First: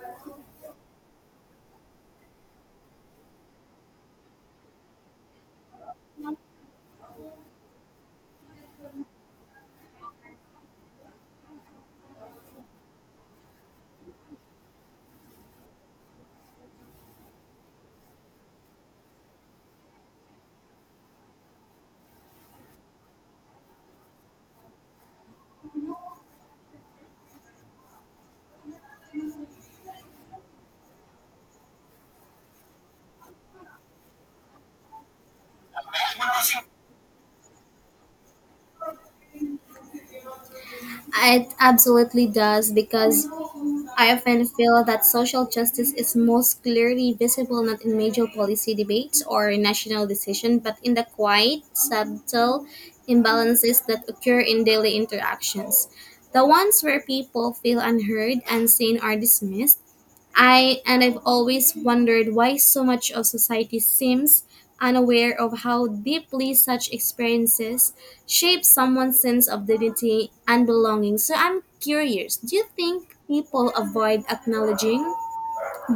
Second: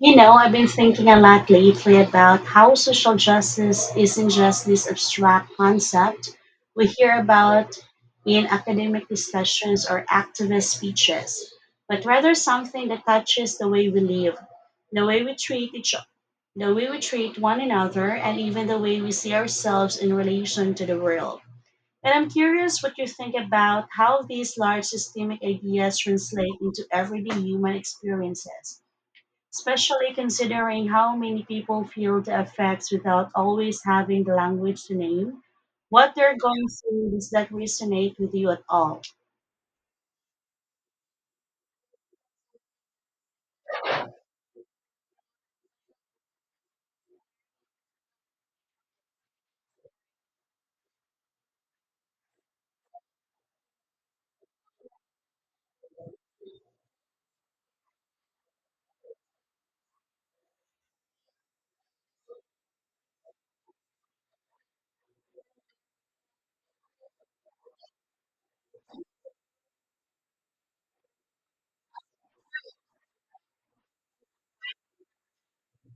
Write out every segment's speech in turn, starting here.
You know, I've been thinking a lot lately about how social justice isn't just this abstract concept we hear about in academic discussions or activist speeches, but rather something that touches the way we live, the way we treat each the way we treat one another, and even the way we see ourselves in relation to the world. And I'm curious what you think about how these large systemic ideas translate into everyday human experiences, especially considering how many people feel the effects without always having the language to name what they're going through. Does that resonate with you at all? It absolutely does because I often feel that social justice is most clearly visible not in major policy debates or national decision, but in the quiet, subtle imbalances that occur in daily interactions. The ones where people feel unheard, unseen, or dismissed. I and I've always wondered why so much of society seems unaware of how deeply such experiences shape someone's sense of dignity and belonging. So I'm curious, do you think people avoid acknowledging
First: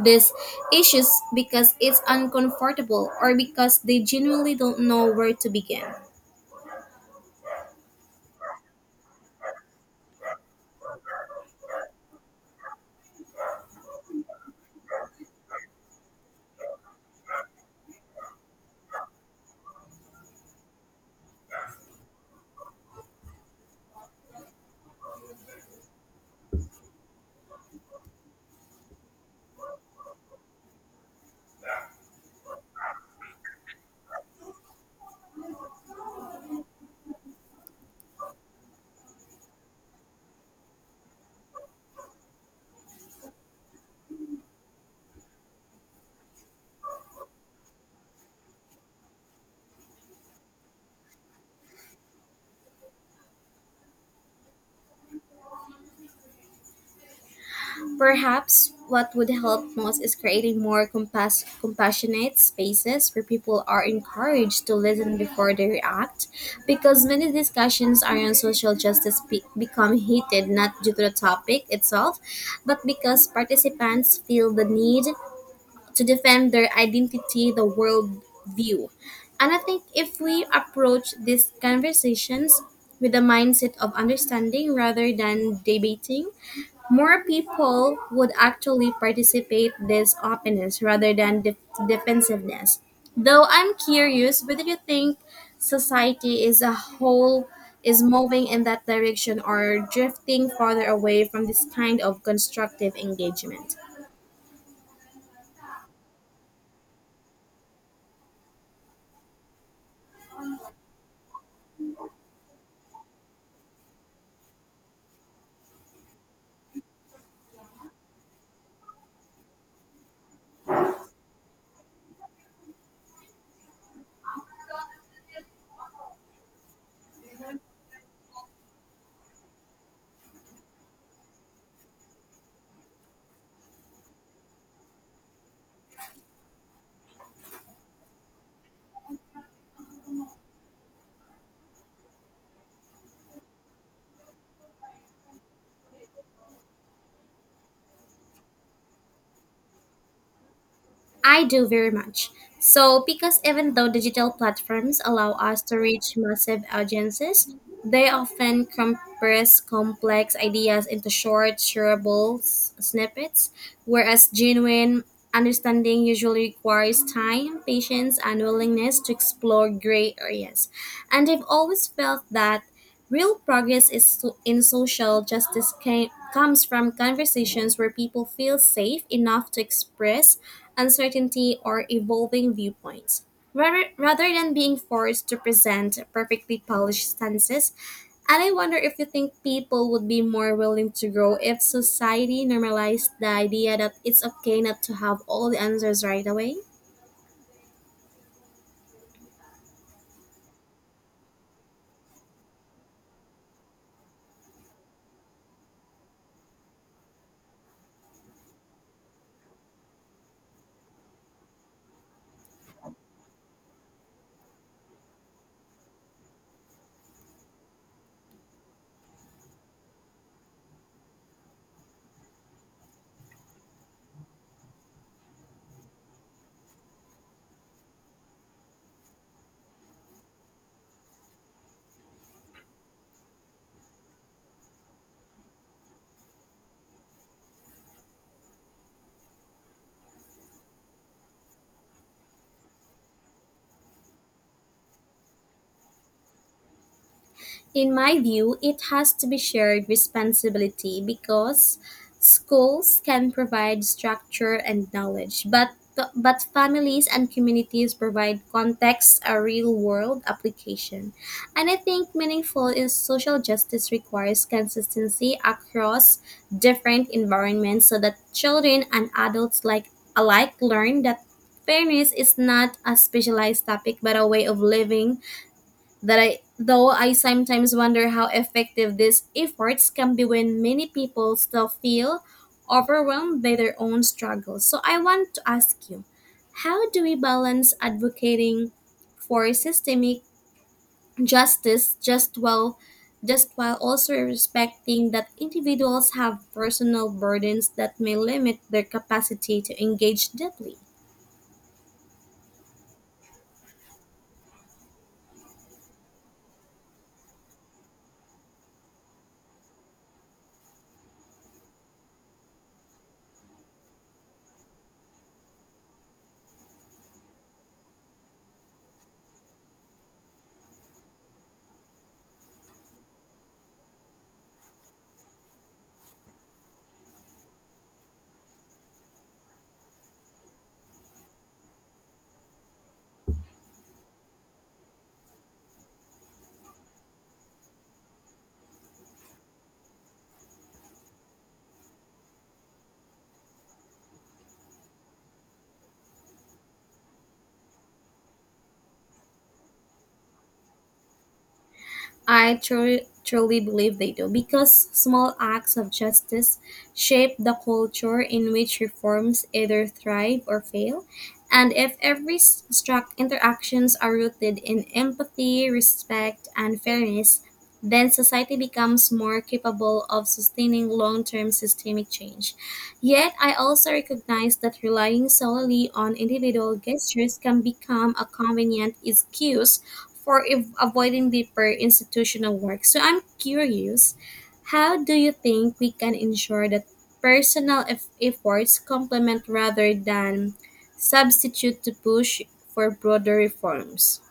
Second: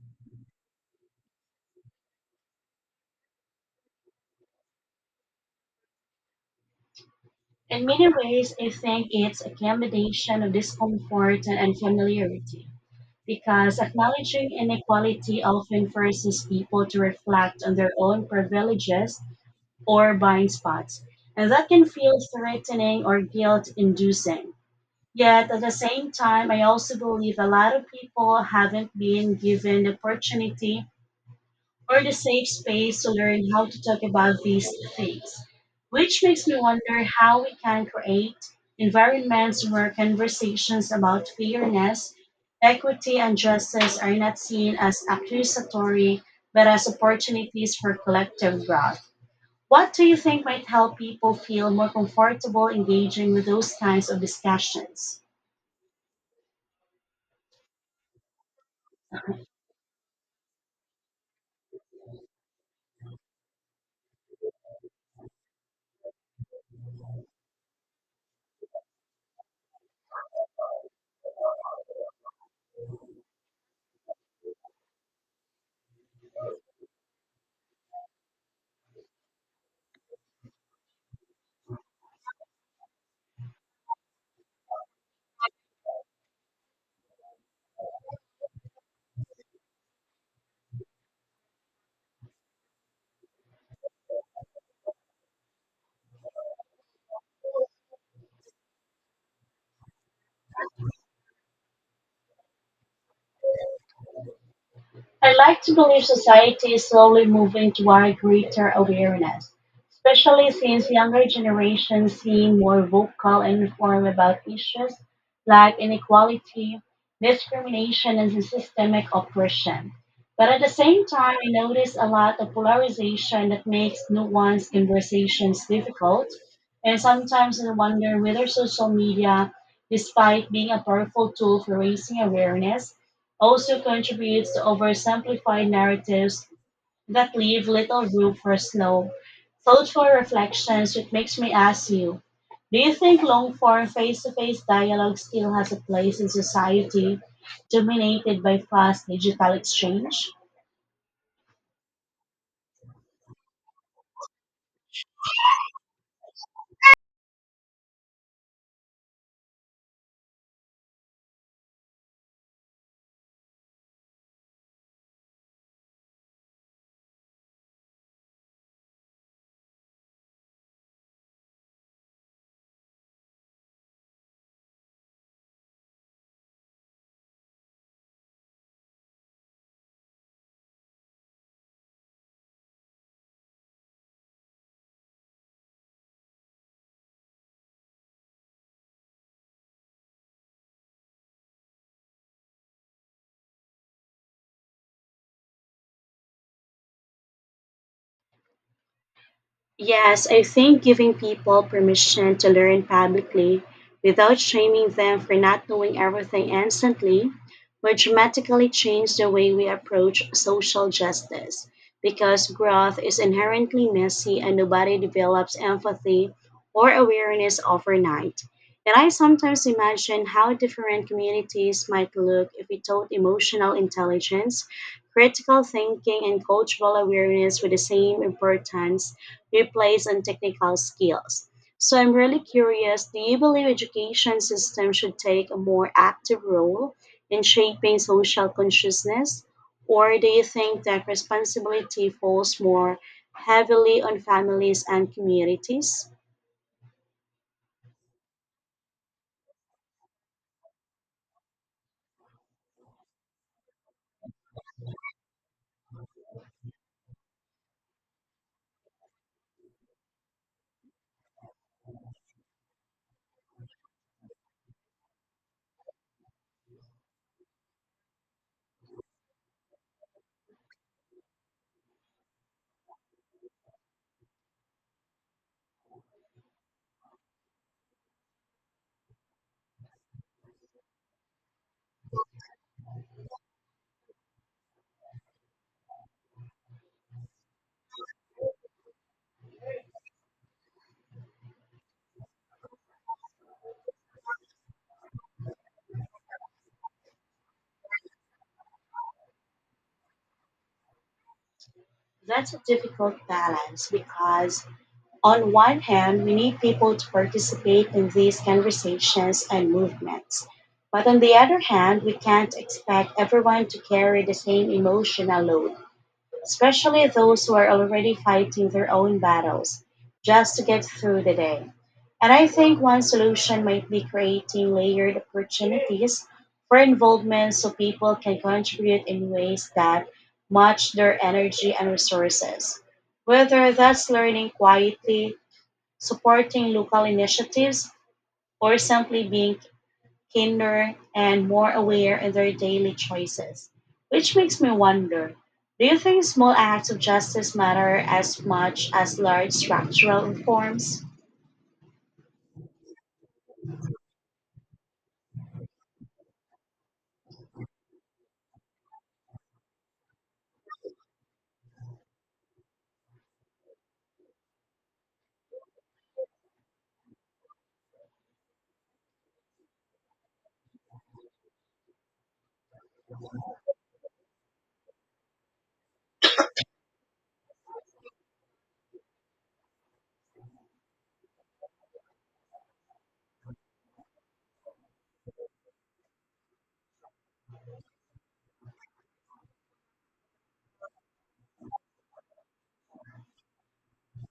these issues because it's uncomfortable or because they genuinely don't know where to begin? In many ways, I think it's a combination of discomfort and familiarity, because acknowledging inequality often forces people to reflect on their own privileges or blind spots, and that can feel threatening or guilt inducing. Yet at the same time, I also believe a lot of people haven't been given the opportunity or the safe space to learn how to talk about these things, which makes me wonder how we can create environments where conversations about fairness, equity, and justice are not seen as accusatory but as opportunities for collective growth. What do you think might help people feel more comfortable engaging with those kinds of discussions? Perhaps what would help most is creating more compassionate spaces where people are encouraged to listen before they react, because many discussions around social justice become heated not due to the topic itself, but because participants feel the need to defend their identity, the world view. And I think if we approach these conversations with the mindset of understanding rather than debating, more people would actually participate this openness rather than defensiveness. Though I'm curious, whether you think society as a whole is moving in that direction or drifting farther away from this kind of constructive engagement? I like to believe society is slowly moving toward greater awareness, especially since younger generations seem more vocal and informed about issues like inequality, discrimination, and systemic oppression. But at the same time, I notice a lot of polarization that makes nuanced conversations difficult. And sometimes I wonder whether social media, despite being a powerful tool for raising awareness, also contributes to oversimplified narratives that leave little room for slow, thoughtful reflections, which makes me ask you, do you think long form face to face dialogue still has a place in society dominated by fast digital exchange? I do very much. So, because even though digital platforms allow us to reach massive audiences, they often compress complex ideas into short, shareable snippets, whereas genuine understanding usually requires time, patience, and willingness to explore gray areas. And I've always felt that real progress is in social justice comes from conversations where people feel safe enough to express uncertainty or evolving viewpoints. Rather than being forced to present perfectly polished stances, and I wonder if you think people would be more willing to grow if society normalized the idea that it's okay not to have all the answers right away? Yes, I think giving people permission to learn publicly without shaming them for not knowing everything instantly would dramatically change the way we approach social justice, because growth is inherently messy and nobody develops empathy or awareness overnight. And I sometimes imagine how different communities might look if we taught emotional intelligence, critical thinking, and cultural awareness with the same importance replace on technical skills. So I'm really curious, do you believe education system should take a more active role in shaping social consciousness? Or do you think that responsibility falls more heavily on families and communities? In my view, it has to be shared responsibility because schools can provide structure and knowledge, but families and communities provide context, a real-world application. And I think meaningful is social justice requires consistency across different environments so that children and adults like alike learn that fairness is not a specialized topic but a way of living. That I though I sometimes wonder how effective these efforts can be when many people still feel overwhelmed by their own struggles. So I want to ask you, how do we balance advocating for systemic justice just while also respecting that individuals have personal burdens that may limit their capacity to engage deeply? That's a difficult balance, because on one hand, we need people to participate in these conversations and movements. But on the other hand, we can't expect everyone to carry the same emotional load, especially those who are already fighting their own battles just to get through the day. And I think one solution might be creating layered opportunities for involvement so people can contribute in ways that match their energy and resources, whether that's learning quietly, supporting local initiatives, or simply being kinder and more aware in their daily choices. Which makes me wonder, do you think small acts of justice matter as much as large structural reforms? I truly, truly believe they do because small acts of justice shape the culture in which reforms either thrive or fail. And if every struck interactions are rooted in empathy, respect, and fairness, then society becomes more capable of sustaining long term systemic change. Yet, I also recognize that relying solely on individual gestures can become a convenient excuse for avoiding deeper institutional work. So I'm curious, how do you think we can ensure that personal efforts complement rather than substitute to push for broader reforms?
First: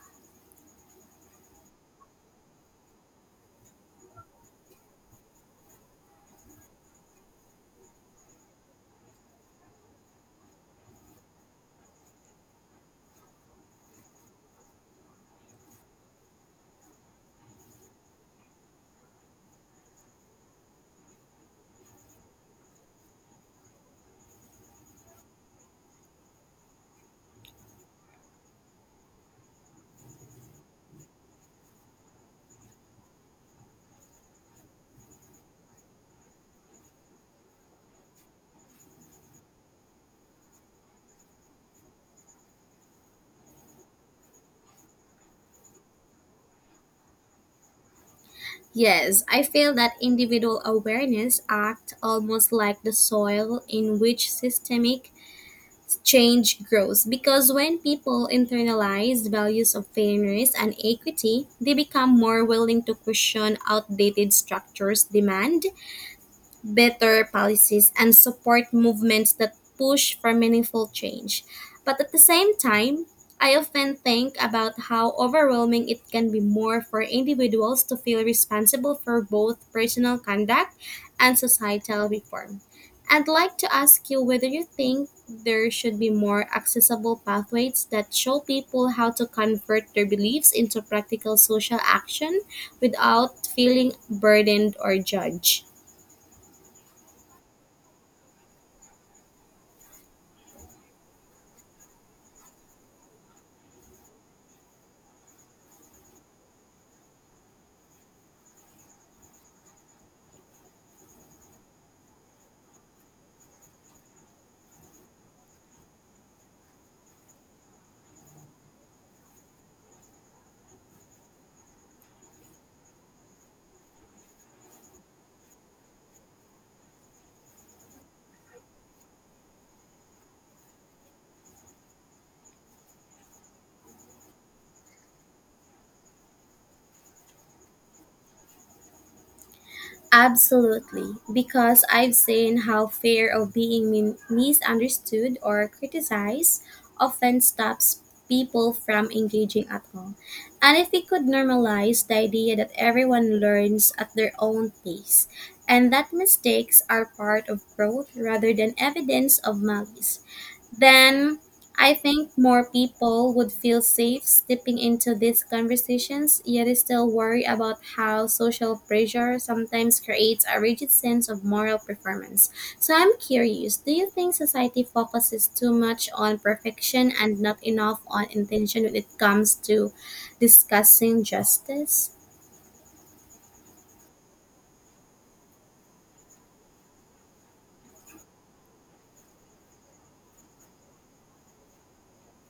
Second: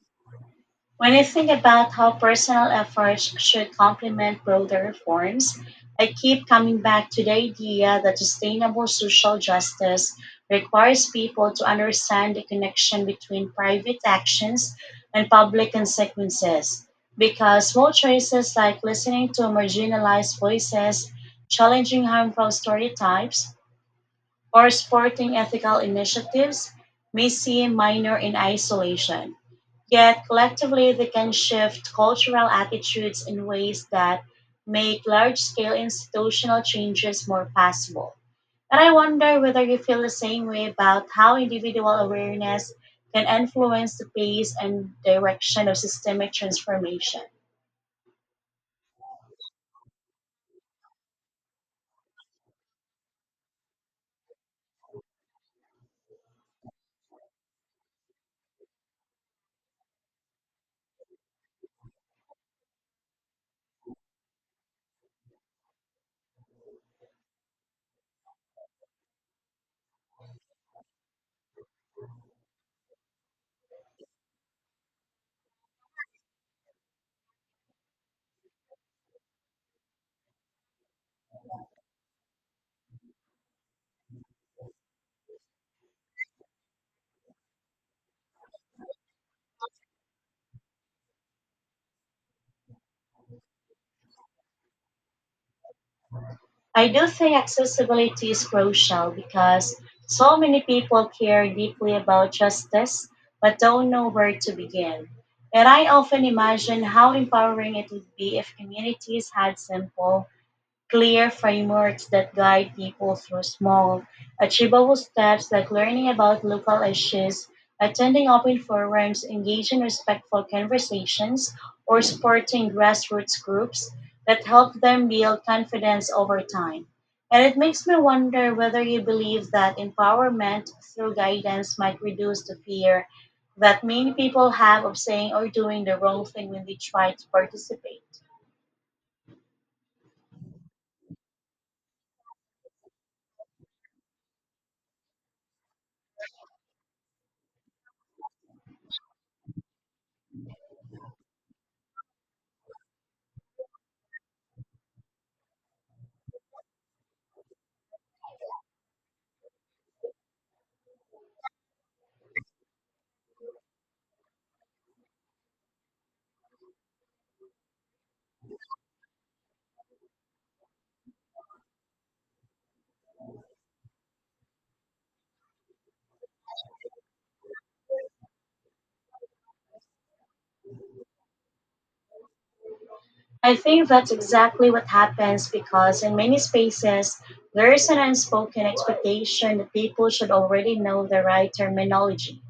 When I think about how personal efforts should complement broader reforms, I keep coming back to the idea that sustainable social justice requires people to understand the connection between private actions and public consequences. Because small choices like listening to marginalized voices, challenging harmful stereotypes, or supporting ethical initiatives may seem minor in isolation, yet collectively, they can shift cultural attitudes in ways that make large scale institutional changes more possible. And I wonder whether you feel the same way about how individual awareness can influence the pace and direction of systemic transformation. Yes, I feel that individual awareness act almost like the soil in which systemic change grows because when people internalize values of fairness and equity, they become more willing to question outdated structures' demand better policies and support movements that push for meaningful change. But at the same time, I often think about how overwhelming it can be more for individuals to feel responsible for both personal conduct and societal reform. I'd like to ask you whether you think there should be more accessible pathways that show people how to convert their beliefs into practical social action without feeling burdened or judged. I do think accessibility is crucial, because so many people care deeply about justice but don't know where to begin. And I often imagine how empowering it would be if communities had simple, clear frameworks that guide people through small, achievable steps, like learning about local issues, attending open forums, engaging in respectful conversations, or supporting grassroots groups that help them build confidence over time. And it makes me wonder whether you believe that empowerment through guidance might reduce the fear that many people have of saying or doing the wrong thing when they try to participate. Absolutely, because I've seen how fear of being misunderstood or criticized often stops people from engaging at all. And if we could normalize the idea that everyone learns at their own pace and that mistakes are part of growth rather than evidence of malice, then I think more people would feel safe stepping into these conversations, yet I still worry about how social pressure sometimes creates a rigid sense of moral performance. So I'm curious, do you think society focuses too much on perfection and not enough on intention when it comes to discussing justice? I think that's exactly what happens, because in many spaces, there is an unspoken expectation that people should already know the right terminology,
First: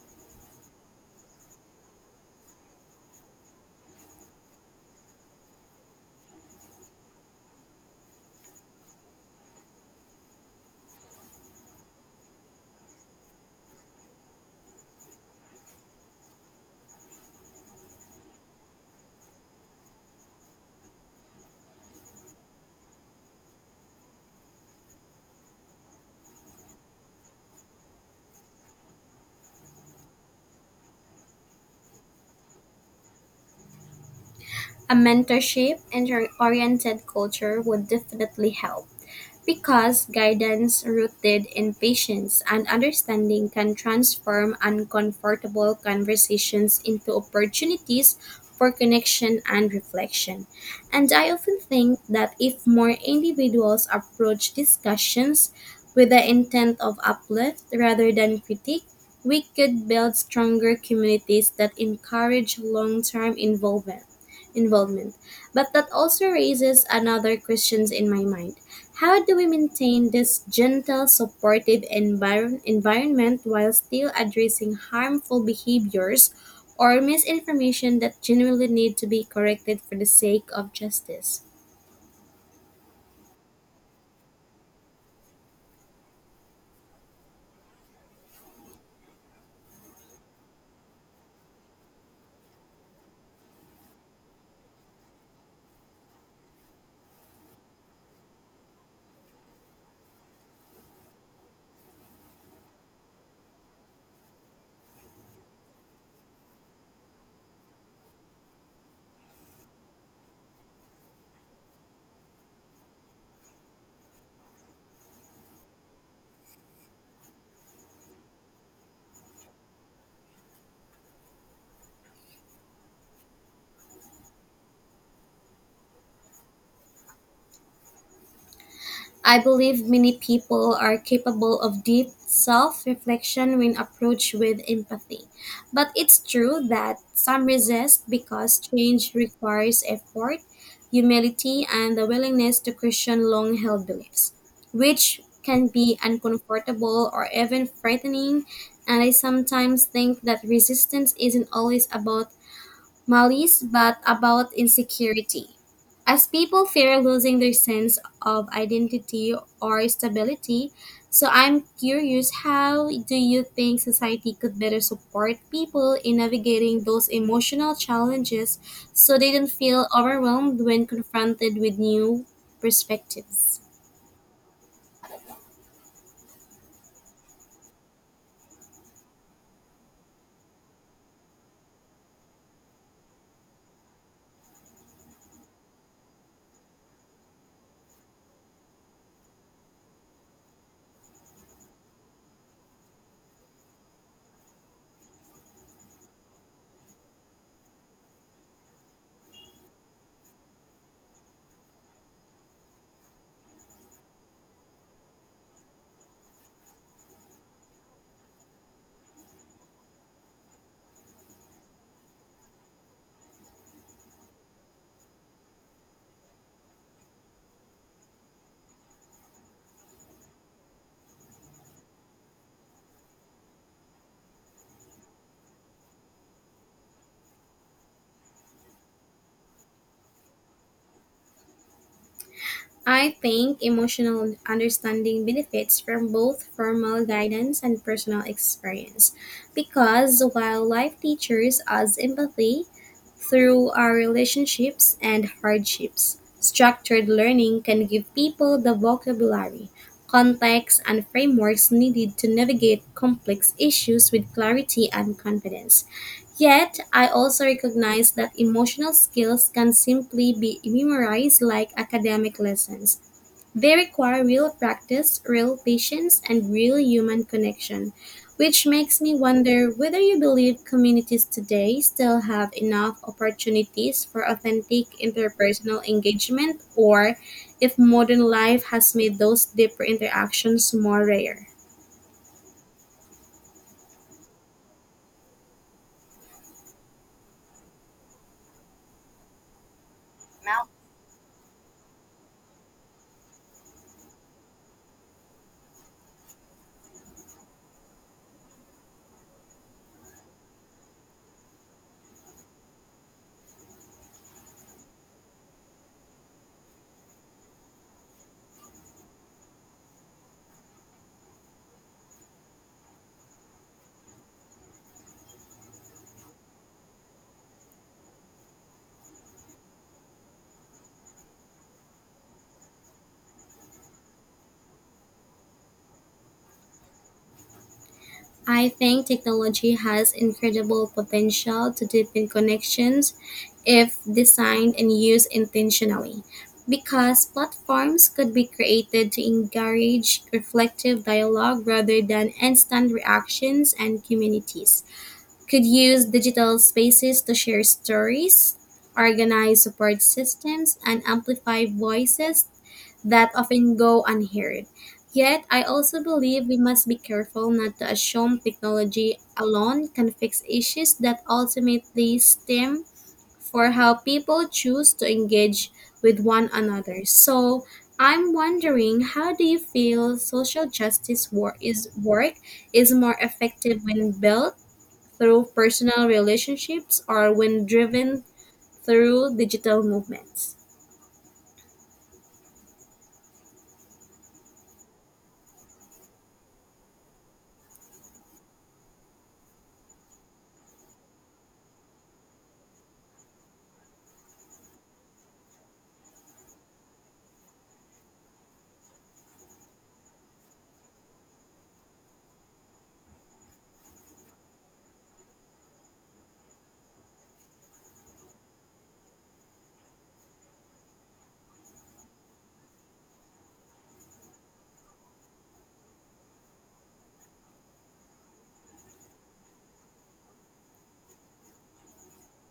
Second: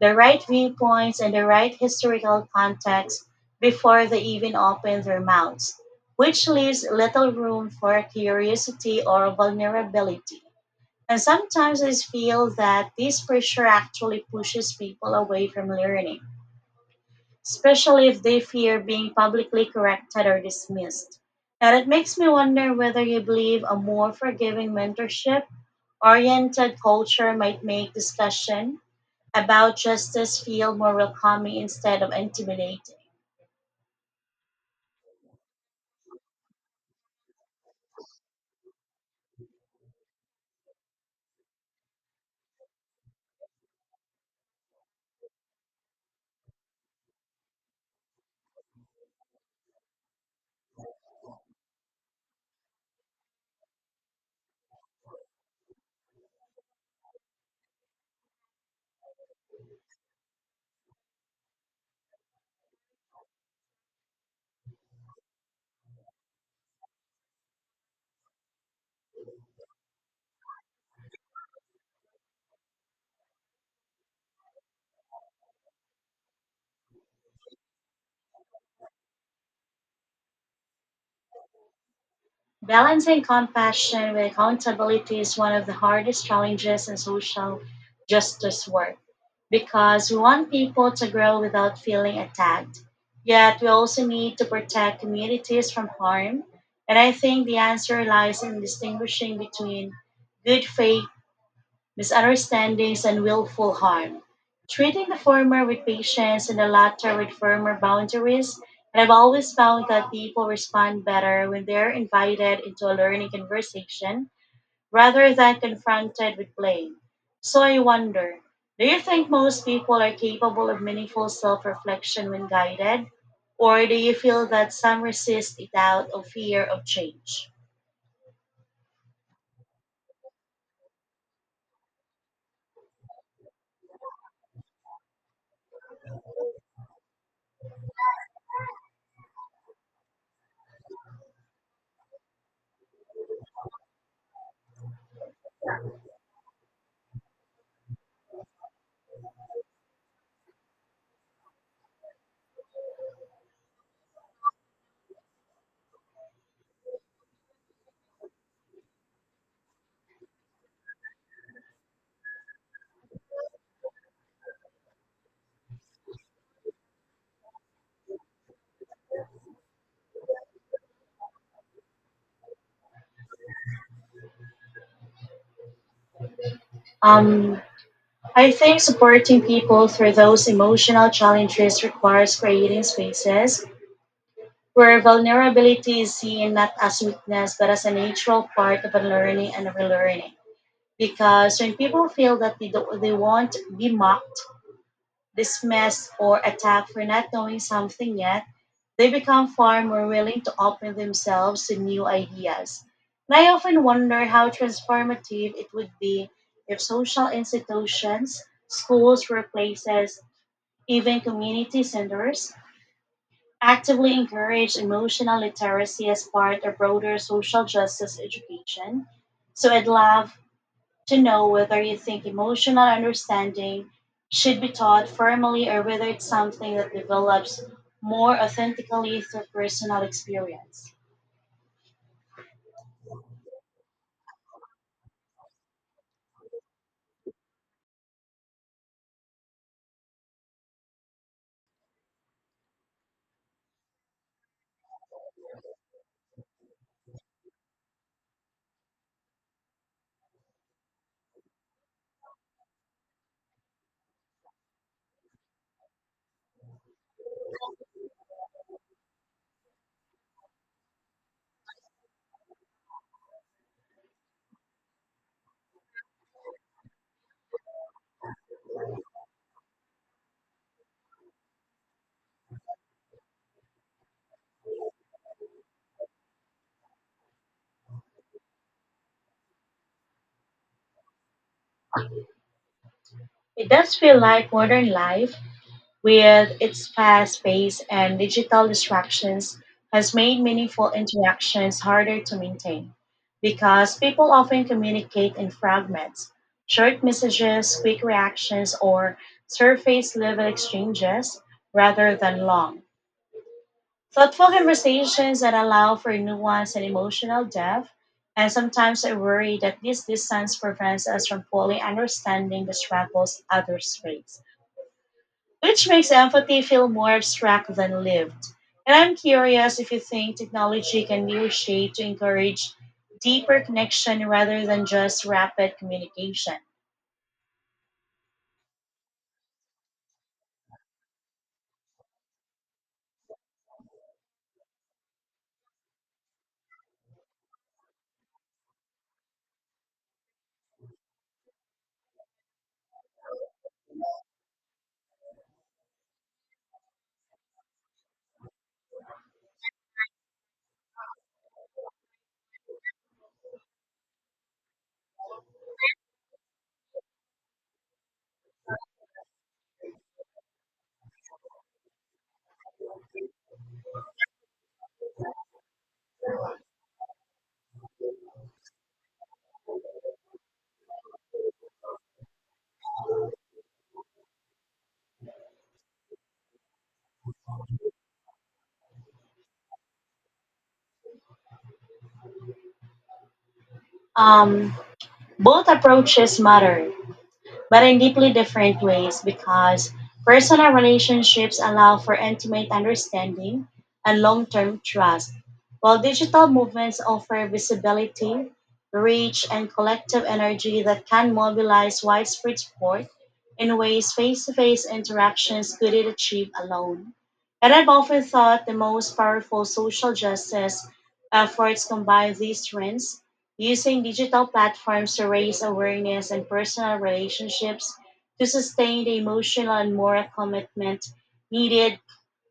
the right viewpoints, and the right historical context before they even open their mouths, which leaves little room for curiosity or vulnerability. And sometimes I feel that this pressure actually pushes people away from learning, especially if they fear being publicly corrected or dismissed. And it makes me wonder whether you believe a more forgiving, mentorship oriented culture might make discussion about justice feel more welcoming instead of intimidating. A mentorship and oriented culture would definitely help because guidance rooted in patience and understanding can transform uncomfortable conversations into opportunities for connection and reflection. And I often think that if more individuals approach discussions with the intent of uplift rather than critique, we could build stronger communities that encourage long term involvement. But that also raises another question in my mind. How do we maintain this gentle, supportive environment while still addressing harmful behaviors or misinformation that genuinely need to be corrected for the sake of justice? Balancing compassion with accountability is one of the hardest challenges in social justice work, because we want people to grow without feeling attacked. Yet, we also need to protect communities from harm. And I think the answer lies in distinguishing between good faith misunderstandings and willful harm, treating the former with patience and the latter with firmer boundaries. And I've always found that people respond better when they're invited into a learning conversation rather than confronted with blame. So I wonder, do you think most people are capable of meaningful self reflection when guided? Or do you feel that some resist it out of fear of change? I believe many people are capable of deep self reflection when approached with empathy. But it's true that some resist because change requires effort, humility, and the willingness to question long held beliefs, which can be uncomfortable or even frightening. And I sometimes think that resistance isn't always about malice, but about insecurity, as people fear losing their sense of identity or stability. So I'm curious, how do you think society could better support people in navigating those emotional challenges so they don't feel overwhelmed when confronted with new perspectives? Um, I think supporting people through those emotional challenges requires creating spaces where vulnerability is seen not as weakness but as a natural part of unlearning and relearning. Because when people feel that they won't be mocked, dismissed, or attacked for not knowing something yet, they become far more willing to open themselves to new ideas. And I often wonder how transformative it would be if social institutions, schools, workplaces, even community centers actively encourage emotional literacy as part of broader social justice education. So I'd love to know whether you think emotional understanding should be taught formally, or whether it's something that develops more authentically through personal experience. I think emotional understanding benefits from both formal guidance and personal experience because while life teaches us empathy through our relationships and hardships, structured learning can give people the vocabulary, context, and frameworks needed to navigate complex issues with clarity and confidence. Yet, I also recognize that emotional skills can simply be memorized like academic lessons. They require real practice, real patience, and real human connection, which makes me wonder whether you believe communities today still have enough opportunities for authentic interpersonal engagement or if modern life has made those deeper interactions more rare. It does feel like modern life, with its fast pace and digital distractions, has made meaningful interactions harder to maintain, because people often communicate in fragments, short messages, quick reactions, or surface level exchanges, rather than long, thoughtful conversations that allow for nuance and emotional depth. And sometimes I worry that this distance prevents us from fully understanding the struggles others face, which makes empathy feel more abstract than lived. And I'm curious if you think technology can be reshaped to encourage deeper connection rather than just rapid communication. I think technology has incredible potential to deepen connections if designed and used intentionally, because platforms could be created to encourage reflective dialogue rather than instant reactions, and communities could use digital spaces to share stories, organize support systems, and amplify voices that often go unheard. Yet, I also believe we must be careful not to assume technology alone can fix issues that ultimately stem for how people choose to engage with one another. So, I'm wondering, how do you feel social justice work is more effective when built through personal relationships or when driven through digital movements? Um, Both approaches matter, but in deeply different ways, because personal relationships allow for intimate understanding and long term trust, while digital movements offer visibility, reach, and collective energy that can mobilize widespread support in ways face to face interactions couldn't achieve alone. And I've often thought the most powerful social justice efforts combine these trends, using digital platforms to raise awareness and personal relationships to sustain the emotional and moral commitment needed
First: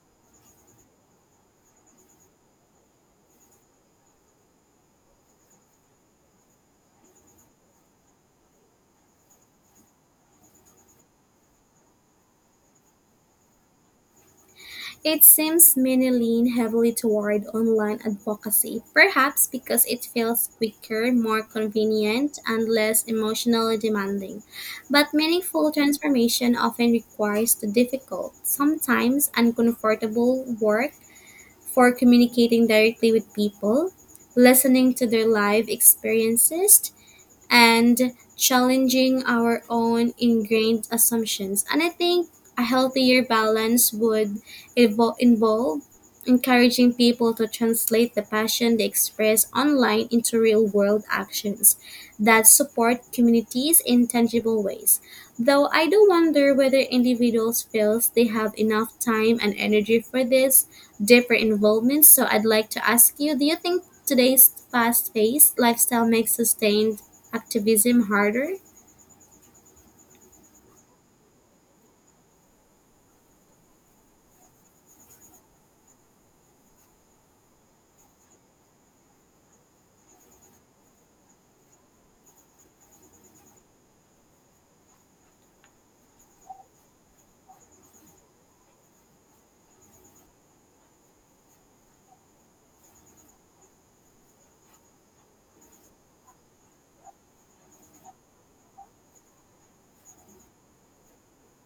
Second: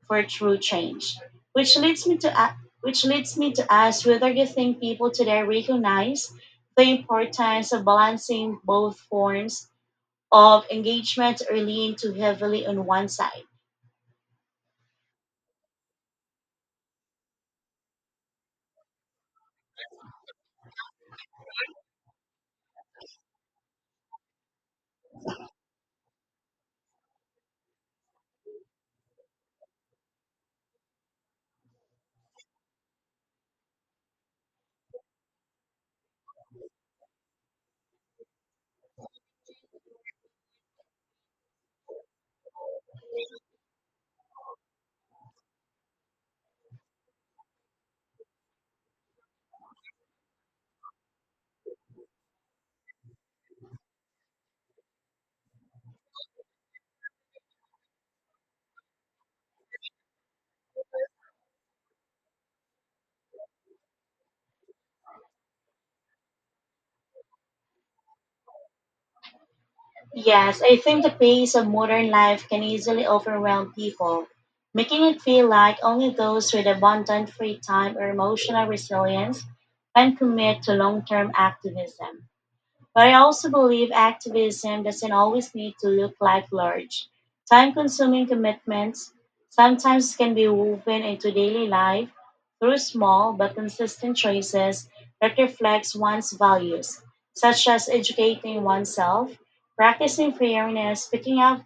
for true change. Which leads me to a- which leads me to ask whether you think people today recognize the importance of balancing both forms of engagement, or lean too heavily on one side. It seems many lean heavily toward online advocacy, perhaps because it feels quicker, more convenient, and less emotionally demanding. But meaningful transformation often requires the difficult, sometimes uncomfortable work for communicating directly with people, listening to their life experiences, and challenging our own ingrained assumptions. And I think a healthier balance would involve encouraging people to translate the passion they express online into real world actions that support communities in tangible ways. Though I do wonder whether individuals feel they have enough time and energy for this deeper involvement. So I'd like to ask you, do you think today's fast-paced lifestyle makes sustained activism harder? Yes, I think the pace of modern life can easily overwhelm people, making it feel like only those with abundant free time or emotional resilience can commit to long term activism. But I also believe activism doesn't always need to look like large, time consuming commitments. Sometimes can be woven into daily life through small but consistent choices that reflects one's values, such as educating oneself, practicing fairness, picking up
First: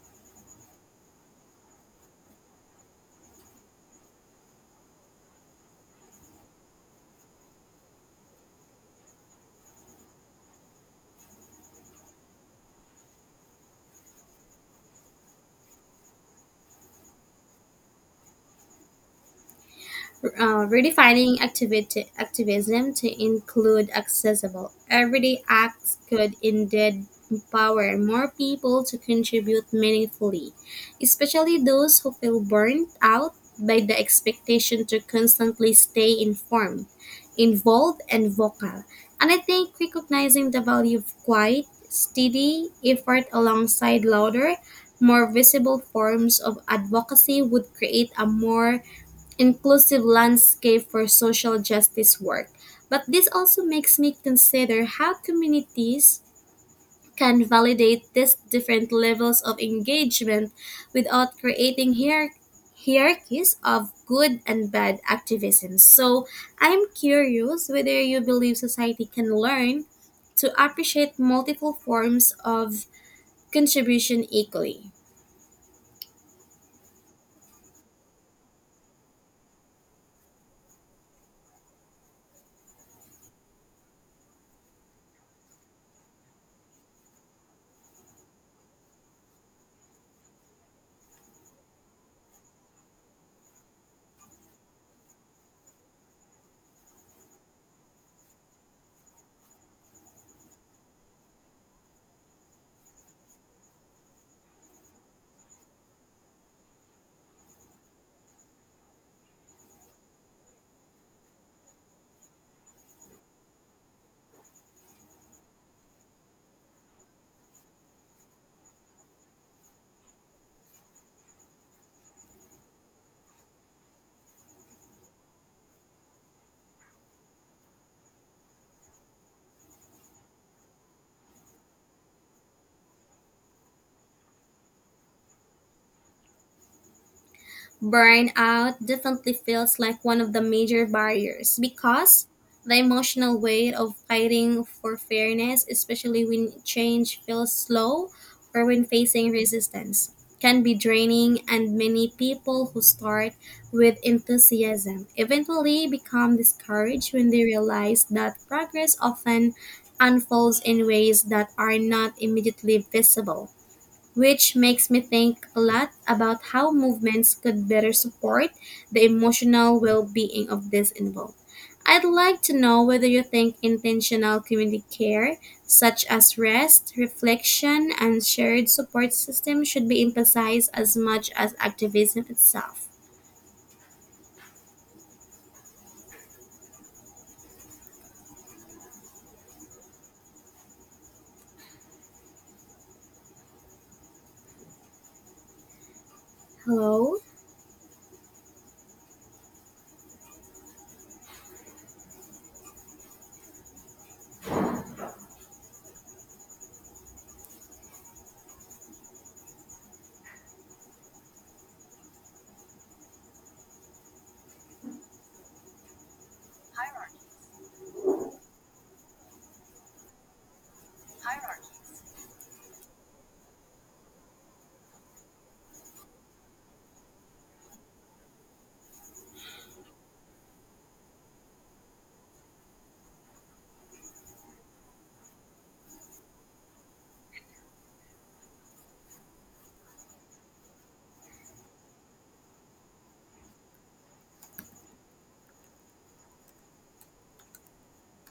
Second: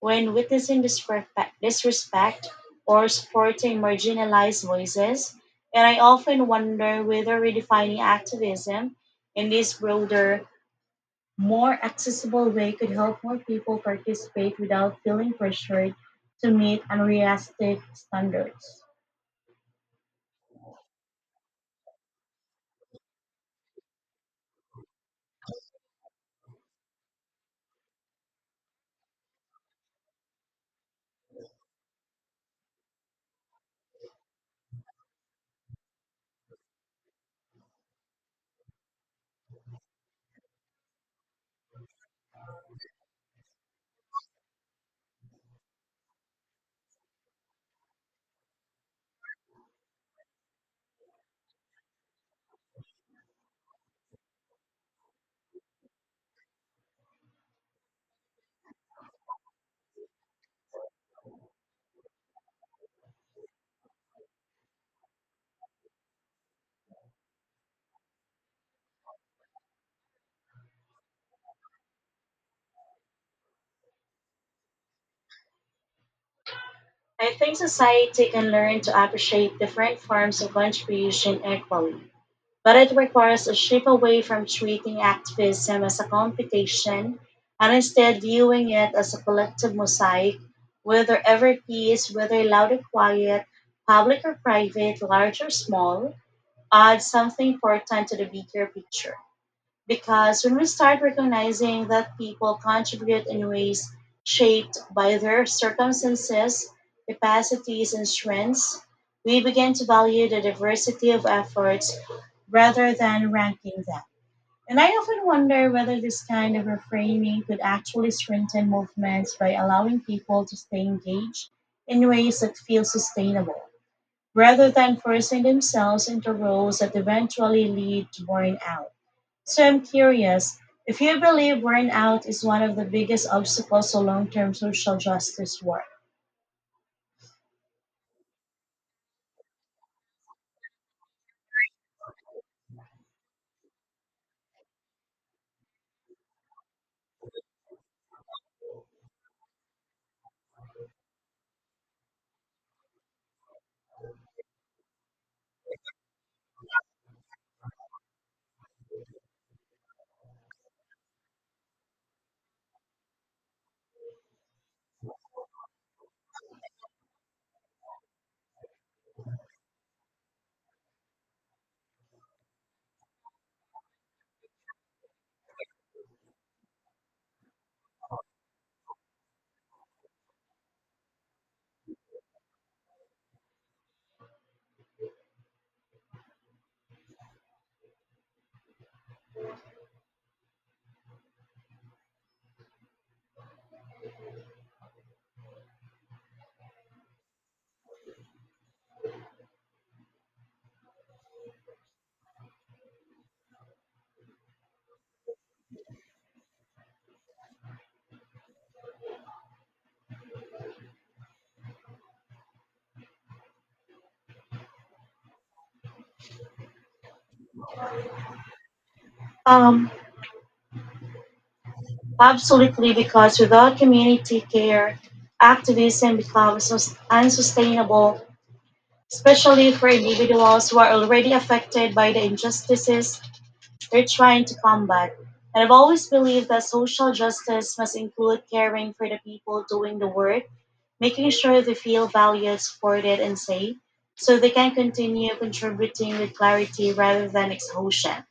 when witnessing disrespect, or supporting marginalized voices. And I often wonder whether redefining activism in this broader, more accessible way could help more people participate without feeling pressured to meet unrealistic standards. Redefining activity activism to include accessible everyday acts could indeed empower more people to contribute meaningfully, especially those who feel burnt out by the expectation to constantly stay informed, involved, and vocal. And I think recognizing the value of quiet, steady effort alongside louder, more visible forms of advocacy would create a more inclusive landscape for social justice work. But this also makes me consider how communities can validate these different levels of engagement without creating hierarchies of good and bad activism. So I'm curious whether you believe society can learn to appreciate multiple forms of contribution equally. I think society can learn to appreciate different forms of contribution equally, but it requires a shift away from treating activism as a competition and instead viewing it as a collective mosaic, whether every piece, whether loud or quiet, public or private, large or small, adds something important to the bigger picture. Because when we start recognizing that people contribute in ways shaped by their circumstances, capacities, and strengths, we begin to value the diversity of efforts rather than ranking them. And I often wonder whether this kind of reframing could actually strengthen movements by allowing people to stay engaged in ways that feel sustainable, rather than forcing themselves into roles that eventually lead to burnout. So I'm curious, if you believe burnout is one of the biggest obstacles to long term social justice work. Burnout definitely feels like one of the major barriers because the emotional weight of fighting for fairness, especially when change feels slow or when facing resistance, can be draining, and many people who start with enthusiasm eventually become discouraged when they realize that progress often unfolds in ways that are not immediately visible, which makes me think a lot about how movements could better support the emotional well being of these involved. I'd like to know whether you think intentional community care, such as rest, reflection, and shared support systems, should be emphasized as much as activism itself. Hello? Um, Absolutely, because without community care, activism becomes sus- unsustainable, especially for individuals who are already affected by the injustices they're trying to combat. And I've always believed that social justice must include caring for the people doing the work, making sure they feel valued, supported, and safe so they can continue contributing with clarity rather than exhaustion.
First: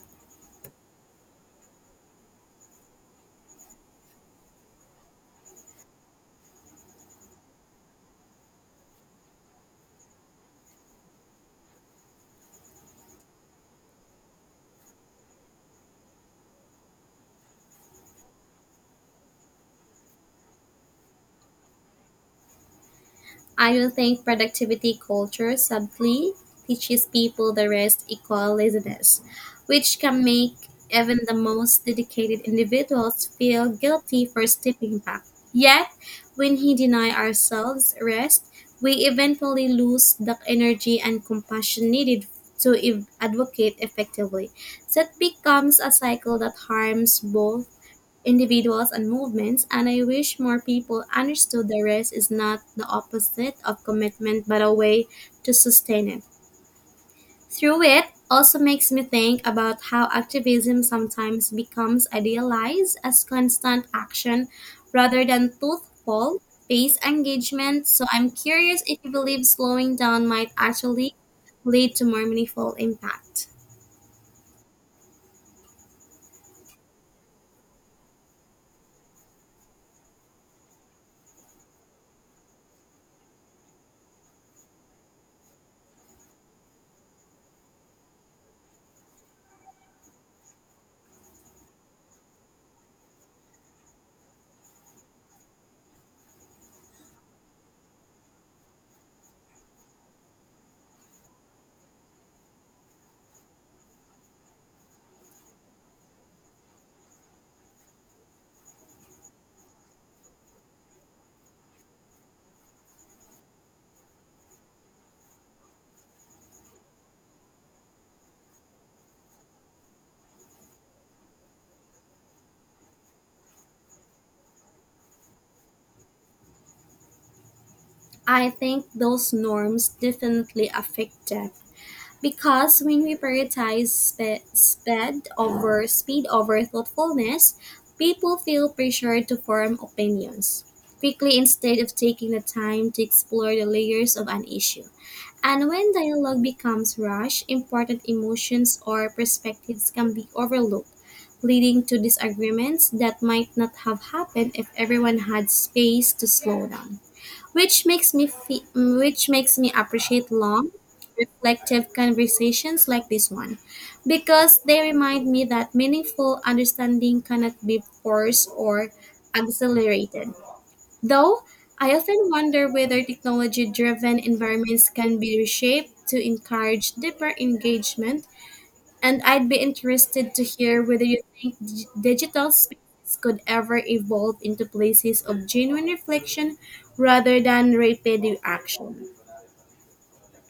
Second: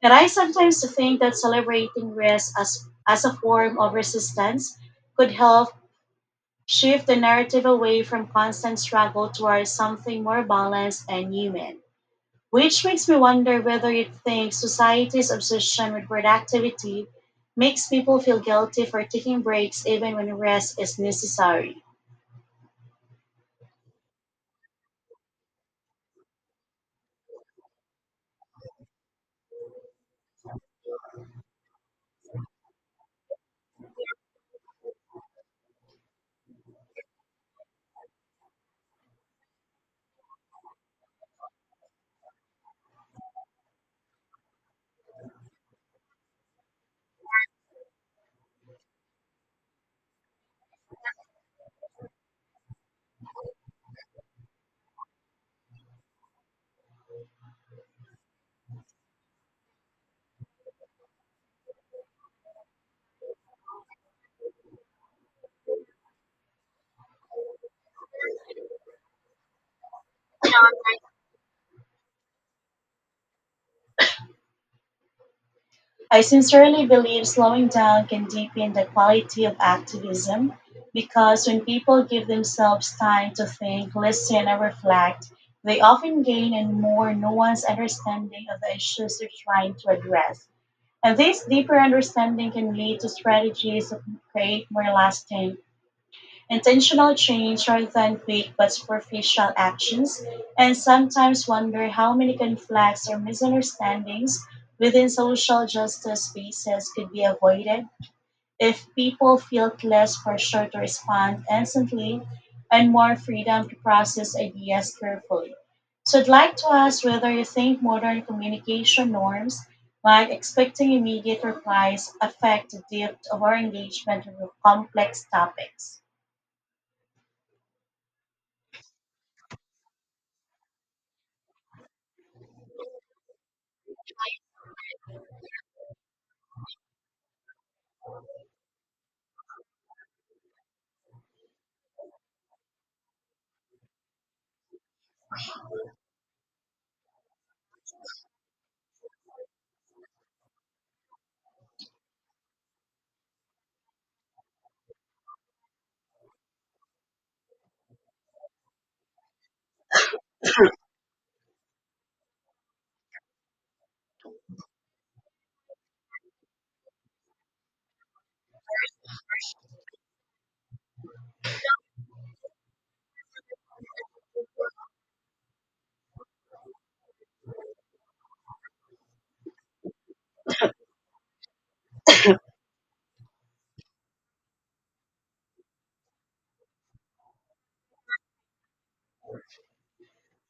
And I sometimes think that celebrating rest as a form of resistance could help shift the narrative away from constant struggle towards something more balanced and human. Which makes me wonder whether you think society's obsession with productivity makes people feel guilty for taking breaks even when rest is necessary. I don't think productivity culture subtly teaches people the rest equal laziness, which can make even the most dedicated individuals feel guilty for stepping back. Yet, when we deny ourselves rest, we eventually lose the energy and compassion needed to advocate effectively. That becomes a cycle that harms both individuals and movements, and I wish more people understood the rest is not the opposite of commitment but a way to sustain it. Through it also makes me think about how activism sometimes becomes idealized as constant action rather than truthful pace engagement. So I'm curious if you believe slowing down might actually lead to more meaningful impact. I sincerely believe slowing down can deepen the quality of activism, because when people give themselves time to think, listen, and reflect, they often gain a more nuanced understanding of the issues they're trying to address. And this deeper understanding can lead to strategies that create more lasting, intentional change rather than quick but superficial actions. And sometimes wonder how many conflicts or misunderstandings within social justice spaces could be avoided if people felt less pressure to respond instantly and more freedom to process ideas carefully. So, I'd like to ask whether you think modern communication norms, like expecting immediate replies, affect the depth of our engagement with complex topics. I think those norms definitely affect them, because when we prioritize spe- sped over speed over thoughtfulness, people feel pressured to form opinions quickly instead of taking the time to explore the layers of an issue. And when dialogue becomes rushed, important emotions or perspectives can be overlooked, leading to disagreements that might not have happened if everyone had space to slow down. Which makes me appreciate long reflective conversations like this one because they remind me that meaningful understanding cannot be forced or accelerated. Though I often wonder whether technology driven environments can be reshaped to encourage deeper engagement, and I'd be interested to hear whether you think digital spaces could ever evolve into places of genuine reflection rather than repetitive action.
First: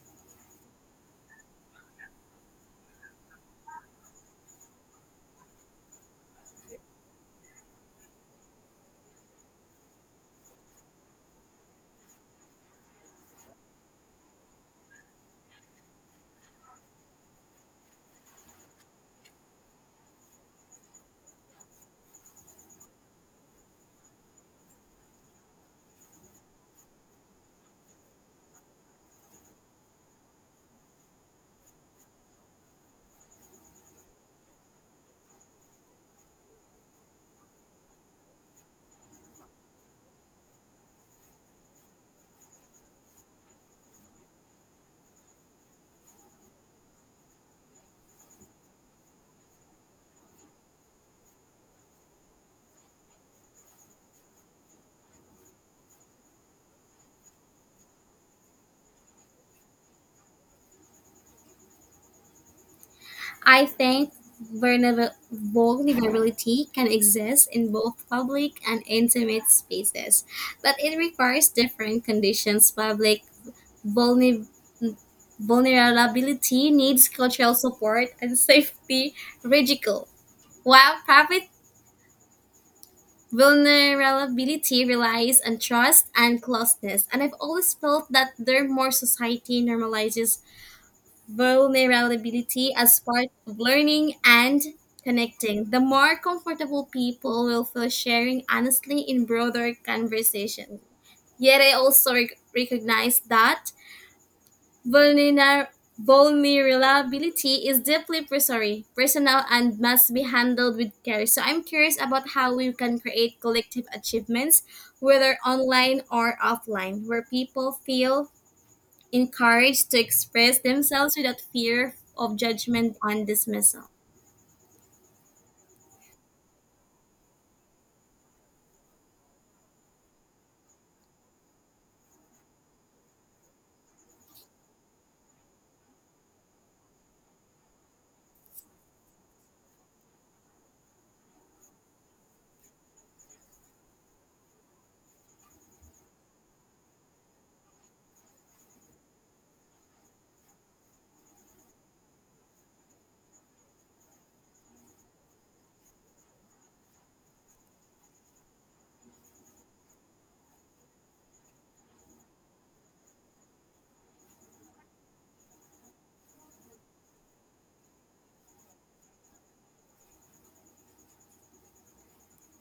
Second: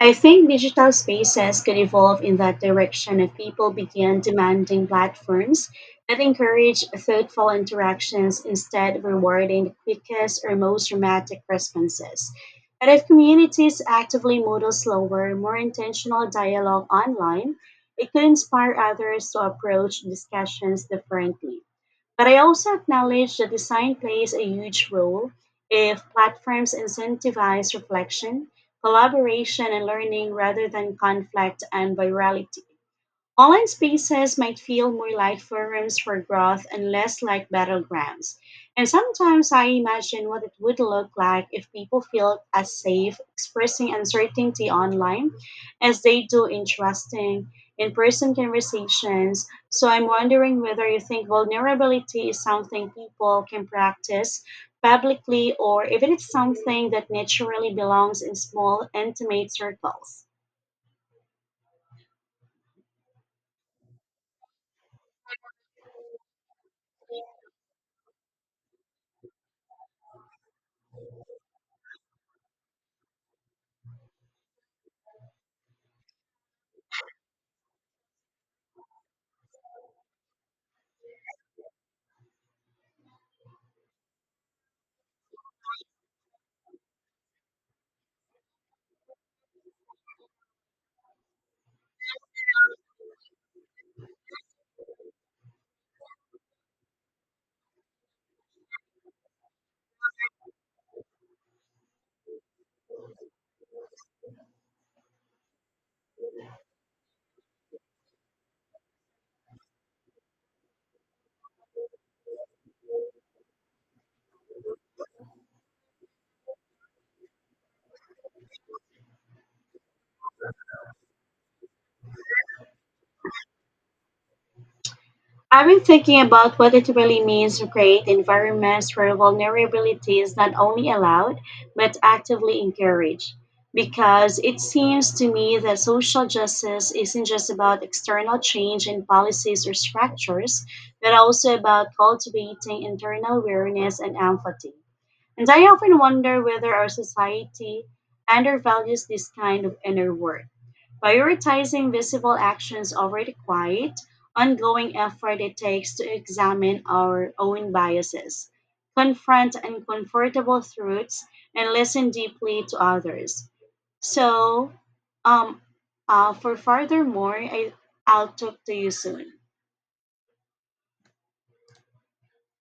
I think digital spaces could evolve in that direction if people began demanding platforms that encourage thoughtful interactions instead of rewarding the quickest or most dramatic responses. And if communities actively model slower, more intentional dialogue online, it could inspire others to approach discussions differently. But I also acknowledge that design plays a huge role. If platforms incentivize reflection, collaboration, and learning rather than conflict and virality, online spaces might feel more like forums for growth and less like battlegrounds. And sometimes I imagine what it would look like if people feel as safe expressing uncertainty online as they do interesting in person conversations. So I'm wondering whether you think vulnerability is something people can practice publicly, or if it's something that naturally belongs in small, intimate circles. I think vulnerability can exist in both public and intimate spaces, but it requires different conditions. Public vulner- vulnerability needs cultural support and safety ridicule, while private vulnerability relies on trust and closeness. And I've always felt that the more society normalizes vulnerability as part of learning and connecting, the more comfortable people will feel sharing honestly in broader conversation. Yet I also recognize that vulner- vulnerability is deeply personal and must be handled with care. So I'm curious about how we can create collective achievements, whether online or offline, where people feel encouraged to express themselves without fear of judgment and dismissal. I've been thinking about what it really means to create environments where vulnerability is not only allowed, but actively encouraged. Because it seems to me that social justice isn't just about external change in policies or structures, but also about cultivating internal awareness and empathy. And I often wonder whether our society undervalues this kind of inner work, prioritizing visible actions over the quiet, ongoing effort it takes to examine our own biases, confront uncomfortable truths, and listen deeply to others. So, um, for furthermore, I'll talk to you soon.